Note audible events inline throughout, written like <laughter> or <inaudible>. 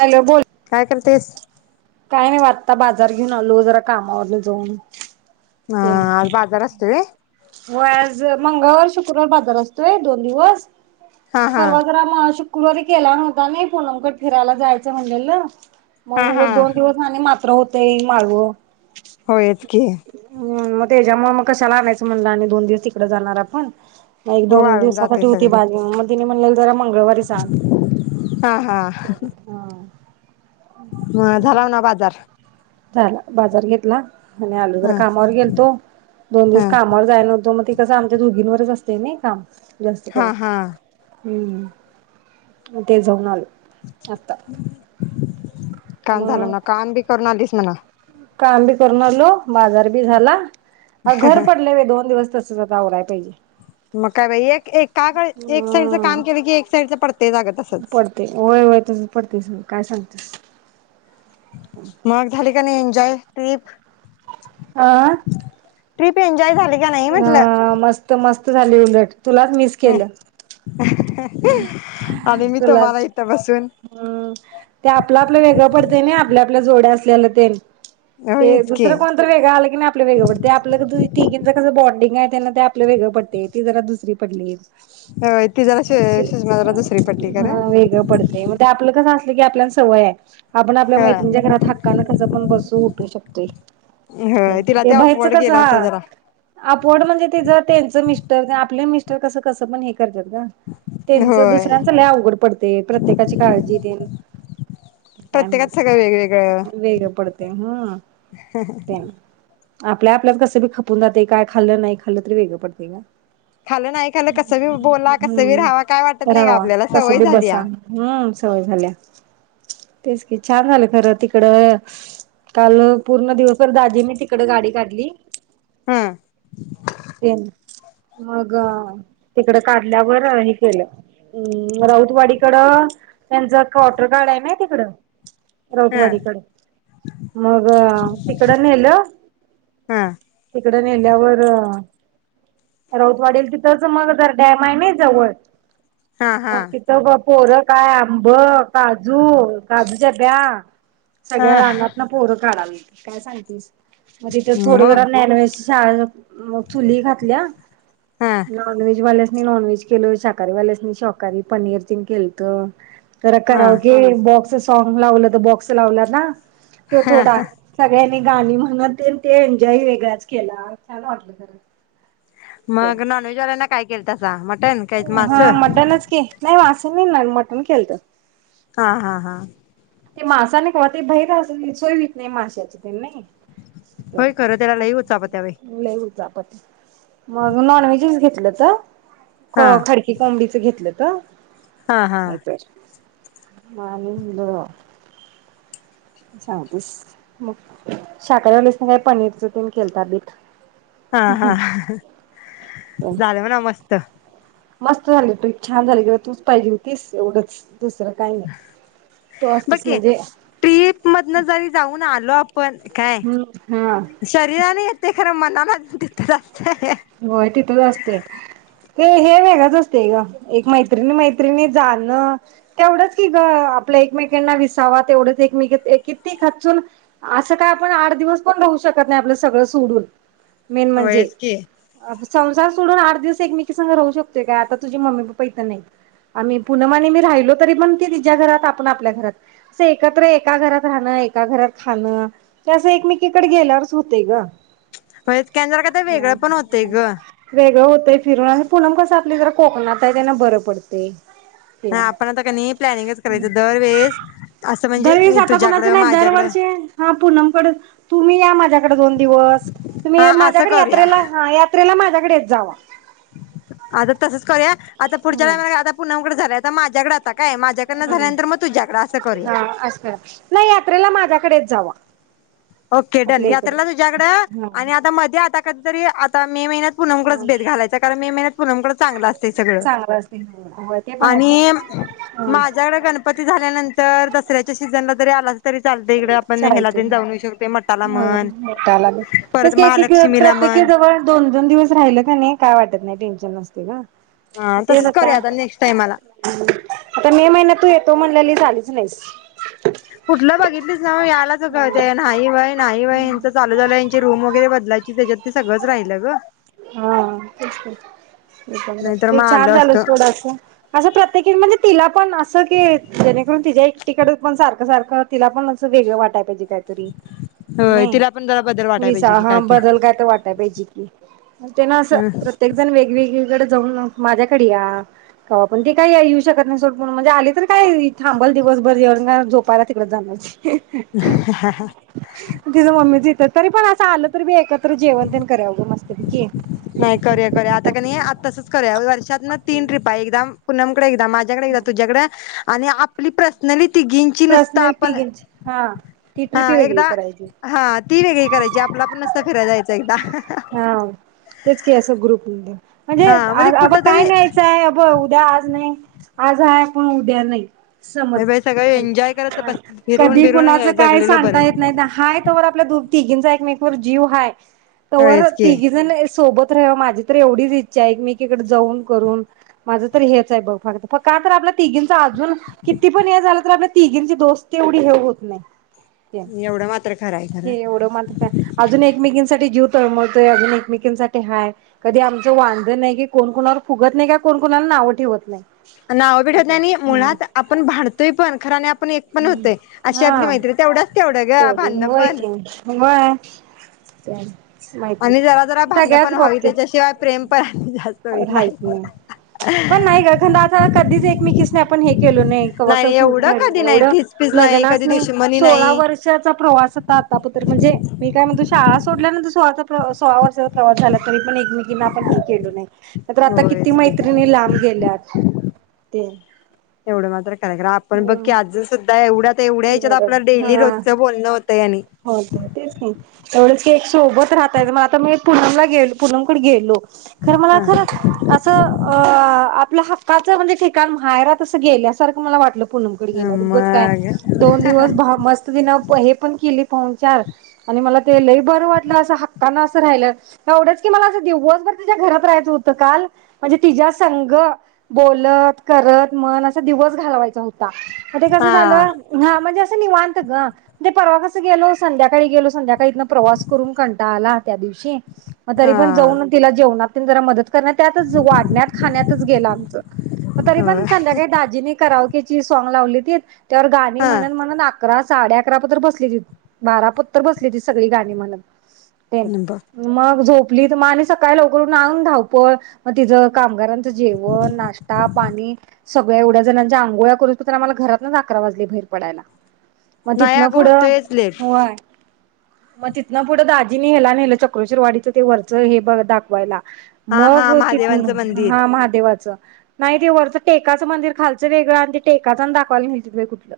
Hello बोल तेच काय नाही बघ आता बाजार घेऊन आलो जरा कामावरन जाऊन. अ ते आज बाजार असतोय व्हय व आज मंगळवर्ष शुक्रवार बाजार असतोय दोन दिवस. हा हा परवा जरा म शु शुक्रवारी केला नव्हता नी पुनमकड फिरायला जायचं म्हणलेलो. हा हा आणि मात्र होतेय माळव. होयचकी तेच्यामुळ मग कशाला आणायचं म्हणलं. आणि दोन दिवस तिकड जाणार आपण. एक दोन वाळून जाते दिवसासाठी होती सगळं भाजी म्हणून म्हटलं. तेनी म्हनल जरा मंगळवारी सांग हा. ह झाला म्हणा बाजार. झाला बाजार घेतला. हो मी आलोय जरा ह कामावर गेलतो दोन ह दिवस कामावर जाय नव्हतो मग ती कसं आमच्या दुघींवरच असतय. ते नाहीका जास्त करू हा हा हम्म हम्म ते जाऊन आल आता काम झालं मग ना काम बी करून आणि हेस मना काम बी करून अलो बाजार बी झाला घर पडलय बाई दोन दिवस तसंच आता आवराय पाहिजे मग काय बाई एक का एक साईडच हम्म काम केलं की एक साईडच पड पडते होय होय. तसंच पडतेस काय सांगतेस मग झाली का नाही एन्जॉय तईब हां? ट्रिपेन आ मस्त मस स्त झाली उलट तुलाच मिस केलं. आणि मी तुला तुम्हाला इथं बसून अम ते आपलं आपलं वेगंळ पडतं ना आपल्या आपल्या जोड्या असल्याल तेन ते होयच की दुसर कोणतर वेगळं आल किनी आपलं वेगळं पडतय आपलं <unintelligible> तीगीनच कसं बॉ डिंग आहे त्याला ते आपल वेगळ पडतय, ती जरा दुसरी पडलीत. होय ती जरा सुषमा जरा दुसरी पडली असं खरं हा वेगळ पडतय म ते आपल कस असल की आपल्यान सवय आहे. आपण आपल्या मैत्रिणीच्या होय घरात हक्कानं कसं पण बसू उठू शकतोय, होय मग तिला ते बाहेरचं अफवर्ड कसं गेला असेल हा, जरा अकवर्ड म्हणजे तेज त्यांचं मिस तर ते आपले मिस्टर कसं कसं पण हे करतात ग त्यांच होय दुसऱ्यांच लयी अवघड पडतय प्रत्येकाची काळजी ते प्रत्येकात सगळं वेगवेगळं वेगळं पडतय ह त्यां आपल्या आपल्यात कसं बी खपून जात काय खाल्लं नाही खाल्लं तरी वेगंळ पडतय ग खालं नाही खालं कसं बी बोला कसं बी राहावा काय वाटत नाही का रावा आपल्याला कस सवय बी झाली बसा या हम्म सवय झाल्या तेच की छान झालं खरं तिकड काल पूर्ण दिवसभर दाजी नी तिकड गाडी काढली. ह ते मग तिकडे काढल्यावर केलं राऊतवाडीकडं त्यांचं कॉर्टर गार्ड आहे ना तिकड ह राऊतवाडीकड मग तिकड नेल ह तिकड नेल्यावर राऊतवाडीला तिथंच मग तर डॅम आहे ना जवळ हा हा मग तिथ बघ पोर काय आंब काजू काजूच्या ब्या सगळ्या ह रानात ना पोरं काढावी काय सांगतेस मग तिथे थोड मग जरा नॉनव्हेज छान मग चुली खातल्या ह नॉनव्हेज वाल्या स मी नॉनव्हेज केल शाक कारी वाल्यासनी शाकारी पनीर तेन केलत. तर ह कराओ गे बॉक्सच सॉग लावलं तर बॉक्स लावनार ना ते थोडा सगळ्यांन गाणी म्हणत ते एन्जॉय वेगळाच केला छान वाटलं खरं. ते मग नॉनव्हेजवाल्यांना काय केलं तासा मटन काय हा मास मटनच की नाही, मास नाही मटण हालत. हा हा हा ते मासानि कवा ते बैर सोयत नाही माशाची ते नाही होय खरं त्याला लई उचापत्या बाई <unintelligible> पत मग नॉन व्हेजच घेतलं. हा तर खडकी कोबडीचं घातले. का? हा हा नाही तर <unintelligible> सांगतेस, मग शाहकारी वाल्यासनी ना का पनीरच तेन केलता बेत. हा हा, झालं म्हणा मस्त. मस्त झाली ट्रिप छान झाली किंवा तूच पाहिजे होतीस एवढंच. दुसरं काही नाही. बघ असतीस की म्हणजे ट्रीप मधन जरी जाऊन आलो, आपण काय हम्म हा शरीराने येतेय खर मनान अजून तितच असतंय. होय तिथंच असते ते हे वेगळंच असते ग एक मैत्रिणी मैत्रिणी जाणं तेवढंच की ग आपल्या एकमेकांना विसावा तेवढंच एकमेक किती खचून असं काय आपण आठ दिवस पण राहऊ शकत नाही आपलं सगळं सोडून मेन म्हणजे होयच की, संसार सोडून आठ दिवस एकमेकीसघ राहू शकतोय काय? आता तुझी मम्मी पप्पा इथं नाहीत आम्ही पुनम आणि मी राहिलो तरी पण ती तिच्या घरात आपण आपल्या घरात असं एकत्र एका घरात राहणं एका घरात खाणं ते असं एकमेकीकडे गेल्यावरच होतय ग. होयच की आणि जरा काय तर वेगळं पण होतय. <inaudible> वेगळं होतय फिरून आणि पूनम कसं आपली जरा कोकणात आहे तेन बरं पडतंय. आपण आता कणी प्लॅनिंगच करायचं दरवेळेस असं दरवेळीस, म्हणजे आता कुणाच तुझ्याकडं नाही माझ्याकडं दरवर्षी हा पूनम कड तुम्ही या माझ्याकडे दोन दिवस तुम्ही हा असं माझ्याकडे करूया यात्रेला यात्रेला माझ्याकडे येत जावा. आता तसंच करूया. आता पुढच्या हम्म टाइमाला पुनमकड झाल्यात. माझ्याकड आता, काय माझ्याकडनं हम्म, झाल्यानंतर मग तुझ्याकडं असं करूया. हा अस करा नाही यात्रेला माझ्याकडेच येत जावा. ओके डन आपल्या इकडे यात्रेला तुझ्याकडे हा आणि आता मध्ये एकतरी आता मे महिन्यात पूनम कडच हा बेत घालायच कारण मे महिन्यात पूनम कडच चांगला असतय सगळ चांगलं असते होय ते पण आहे आणि सोड हा माझ्याकड गणपती झाल्यानंतर तर दसऱ्याच्या सीझनला जरी आलास तरी चाल दे इकडं आपण हेला तेन चालते. जाऊ येऊ शक हा परत तेच की एकेकी महालक्ष्मीला प्रत्येकी म्हण जवळ दोन-दोन दिवस राहिल कणी काय वाटत नाही. टेन्शन नसतय गं. म हा तेल तसंच अता. करूया आता नेक्स्ट टाइमाला आता मे महिन्यात तू येतो म्हणल्यालीस. तु आलीच नाहीस. कुठलं बघितलीस नव यालाच कुठलं ग ते नाही होय नाही होय ह्यांचं चालू झालंय ह्यांची रूम वगैरे बदलायची त्याच्यात ते सगळंच राहिलं ग हा नाहीतर ते मग आलं छान झालं असतं थोडस असं प्रत्येकीन म्हणजे तिला पण असं कि जेणे तिच्या एकटीकड पण सारखं सारखं तिला पण अस वेगळं वाटाय पाहिजे. काय तरी होय नाही तिला पण जरा बदल वाटाय विसा पाहिजे की हा काय ते बदल काय तर वाटाय पाहिजे की. म तेना असं ह प्रत्येक जण वेगवेग सगळीकडं जाऊन म माझ्याकडे या. कवा पण ती काही य येऊ शकत नाही सोड पण आली तर काय थांबल दिवसभर एवढंच काय झोपायला तिकडे जाणर ती. <inaudible> तो तरी पण असं आलं तरी बी एकत्र तर जेवण तेण कऱ्यावं गं मस्त. ऐकी नाही करूया करूया आता कणी आत्ता तसंच करूया वर्षात म तीन ट्रिपा एकदम पुन्हा म परत एकदा माझ्याकडे एकदा तुझ्याकड आणि आ प्रि पर्सनली तिघींची नुसतं पर्सनल आपण तिघींची हा ती हा ट्रिपी वेगळी एकदा करायची हा ती वेगळी करायची आपल आपूण नुसत फिरायला जायचं. ते एकदा हा तेच की असं ग्रुप मध्ये म्हणजे हा अग कुठ अबक काय तरी न्यायचं आहे अब उद्या आज नाही आज आहे पण उद्या नाही. समज हे बाई सगळं एन्जॉय करत बस फिरून कधी बिरून कुणाच काय जगलेलं बरं सांगता येत नाही त्या हाय तवर आपल्या दो-तिघींचा एकमेकी पर जीव हाय. तोवर होयच की तिघीजण सोबत तर माझी तर एवढीच इच्छा आहे की मी एकीकड जाऊन करून माझं तर हेच आहे बघ, फक्त का तर आपल्या तिघींच अजून किती पण हे झालं तर आपल्या तिघींची दोस्त एवढी हे होत नाही. ते, एवढं मात्र खरं आहे हे खरं एवढं मात्र काय, अजून एकमेकीसाठी जीव तळमळतय अजून एकमेकांसाठी हाय कधी आमचे वाद नाही कि कोण कोणावर फुगत नाही का कोण कोणाला नावं ठेवत नाही. नावं बी ठेवत असं नाही आणि हम्म मुळात आपण भांडतोय पण खरं आणि आपण एक पण होतोय, हम्म अशी आपली हा मैत्री तेवढ्याचं तेवढ ग भाडणं पण त्यान आणि जरा जरा माहितीच भांडणं सगळ्याच पण व्हावी बाबतीत त्याच्याशिवाय प्रेम पण आणि जास्त होईत राहत नाही, पण नाही ग कारण आता ना कधीच एकमेकीसनी आपण हे केलो नाही, कवा का सोडून एवढं राहिलो कधी नाही एवढ ठीचपीच लग्नाच कधी नाही दुश्मनी सोळा नाही वर्षाचा प्रवास होता, आता पातूर म्हणजे मी काय म्हणतो शाळा सोडल्या नंत तो आता प्र सोळा वर्षचा प्रवास झाला तरी पण एकमेकीना आपण हे केलो नाही. नाही तर आता किती होयच की मैत्रिणी लांब गेल्यात ते एवढं मात्र खरय, कारण आपण बघ की हम्म अजुन सुद्धा एवढ्यात हा होतंय आणि होतंय तेच की तेवढंच एक सोबत राहतय मग आता मी पुनमला गेल पूनमकडे गेलो. खर मला खर हा असं अ आ आपल हक्काचं म्हणजे ठिकाण माहेरात असं गेल्यासारखं मला वाटलं प पुनमकडं गेल्यावर उगच काय. मग दोन दिवस भाव मस्त बिना हे पण की केली पाहुणचार आणि मला ते लयी बरं वाटलं अस हक्कान असं राहिलं, एवढंच कि मला अस दिवसभर तिच्या घरात राहायचं होत काल म्हणजे तिच्यासंग बोलत करत म्हण असा दिवस घालवायचा होता. मग ते कसं हा झालं. हा म्हणजे असं निवांत ग ते परवा कसं गेलो संध्याकाळी गेलो संध्याकाळ इथन प्रवास करून कंटाळ आला त्या दिवशी शी मग तरी पण हा जाऊन तिला जेवणात तेन जरा मदत कारण त्यातच वाढण्यात खाण्यात गेला आमचं तरीपण होय संध्याकाळी दाजींनी कराव की कि ची साँ लावलीतीत त्यावर मी हा म्हणल म्हणून अकरा साडे अकरा पोतर बसली त बारा पोतर बसली ती सगळी गाणी म्हणत ते मग झोप लिहित मग आणि सकाळी लवकरून उठून अजून धावपळ तिच कामागारान च जेवण नाश्ता पाणी. सगळ्या एवढ्याजणांच्या अंघोळ्या करोस पातूर आम्हाला घरातच अकरा वाजले बाहे पडायला. मग नाही तिथन अगं पुढं होतयच लेट होय. मग तिथन पुढं दाजीनी हेला नेलं चक्रोश्वर वाडीचं ते वरचं हे ब दाखवायला. हा हा मग तिथनं, महादेवांचं मंदिर हां महादेवाचं. नाही ते वरचं टेकाचं मंदिर खालचं वेगळं आण् ते टेकाचं अन् दाखवायला न्हेलतीत बाई कुठलं.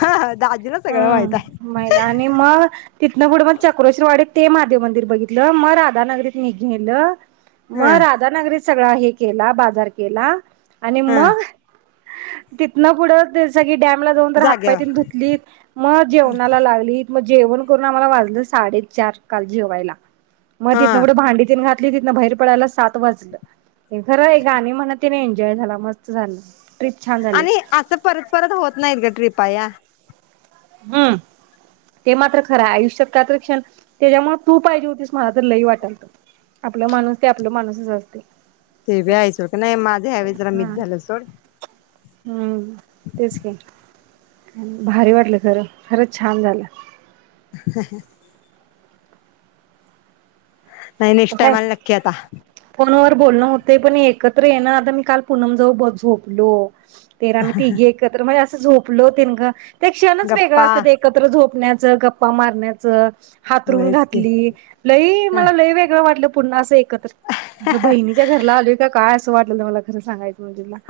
हा दाजीला सगळं हम्, माहित आहे मैदा आणि मग तिथनं पुढं मग चक्रोश्रीवाडीत ते महादेव मंदिर बघितलं म राधानगरीत नी घेलं म हा राधानगरीत सगळा हे केला, बाजार केला. आणि हा मग तिथनं पुढं ते सगळी डॅमला जाऊ तर हातपाय तेन जाग्यावर धुतलीत म जेवणाला लागलीत. म जेवण करून आम्हाला वाजलं साडेचार काल जेवायला. म हा तिथंन पुढ भांडी तेन घात मी तिथनं बाहेर पडायला सात वाजलं. अं खरं आहे गाणी म्हणतिने जॉय झाला मस्त झालं. ट्रिप छान झाली आणि, असं परत-परत होत नाहीत गं ट्रिप. पाया हम्म, ते मात्र खरंय आयुष्यात काय तर क्षण, तेज्यामुळं तू पाहिजे होतीस मला तर लई वाटालत. आपलं माणूस ते आपल माणूसच असतंय. ते बी आय सोड, का नाही माझं ह्यावेळेस जरा हा मिस झालं सोड. हम्म तेच की. भारी वाटलं खरं, खरंच छान झालं. <unintelligible> नाही नेक्स्ट टाईमाल नक्की आता. बोलण होतय पण एकत्र येनं आता मी काल पूनम जवळ ब झोपलो. तेरा आमी तीघी एकत्र म्हजे अस तू झोपलो तेन गं. ते क्षणच वेगळं गप्पा असत्यात एकत्र झोपण्यात. चं गप्पा मारण्याचं. हातरून होयच की घातली, लई ह मला लई वेग वाटलं पुन्हा असं एक क कश बहिणीच्या घरला आलोय काय स वाटल्यालं मला खरं सांगाय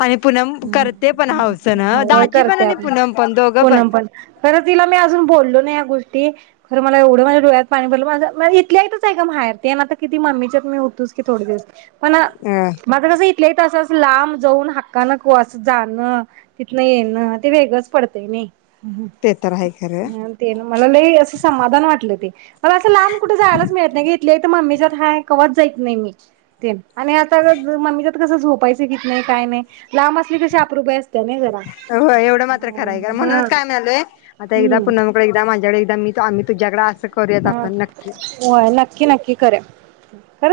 आणि पूनम करते पण हौसन <unintelligible> हां वय दाजी पण करत्या आणि आपून पूनम पण दोघं पूनम पण, खरं तिला मी अजून बोललो नाही या गोष् ती, खरं मला एवढं माया डोळ्यात पाणी भरलं माझ्या मा इथल्या इथंच आहे गं माहेर ते नात किती मम्मीच्यात मी होतोच की थोडं दिवस. पण अ <unintelligible> ते तसंच लांब जाऊन हक्का नको असं जाणं, तिथनं येणं, ते वेगळंच पडतंय नाही. <inaudible> ते तर आहे खरं ते ना मला लई असं समाधान वाटलं, ते मला असं लांब कुठं जायलाच मिळत नाही. इथल्या इथ मम्मीच्यात, कवात जायत नाही मी. ते आणि आता कस, मम्मीच्यात कस झोपायच <unintelligible> नाही काय नाही, लांब असली की कशी अप्रूपाबाई होय एवढं मात्र खरं हाय ग हा म्हणूनच काय म्हणालोय, आता एकदा हम्म. पूनम कड एकदा, माझ्याकडे एकदा मी त आम्ही तुझ्याकडं असं. करूयात हां आपण नक्की होय. नक्क की नक्की करूया.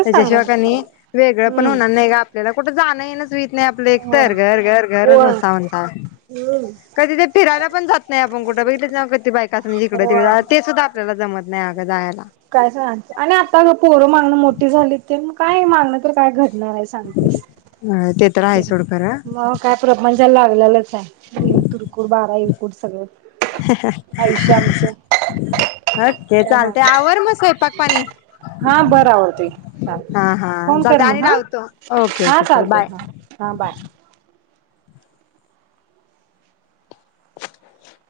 त्याच्याशिवाय कणी वेगळं पण हम्म होणार नाही ग आपल्याला कुठं जाणं येणं च नाहीच होत नाही आपलं एकतर, घर घर घरच होय नसत म्हणताव. होय कधी तर फिरायला पण जात नाही आपण कुठ बगीतलीस नवं की बायकासनी जीकड होय तिकड ते सुद्धा आपल्याला मला जमत नाही आग जायाला. काय सांग आणि आता ग पोरं मागणं मोठी झाली तेन काय मागणं तर काय घट नाहीे सांगतीस. होय ते तर आहे सोड खरं <inaudible> मग काय <unintelligible> <unintelligible> लागल्यालचं तीन तुरकुड बारा इरकूट सगळं आयुष्य आमच <inaudible> ओके चालतंय आवर मग स्वयंपाक पाणी. हा बरं आवरते, चालतंय हा हा फोन कर चालतंय आणि मग हां लावतो ओके हां ओके चल चालतय बाय. हां हां बाय. <unintelligible>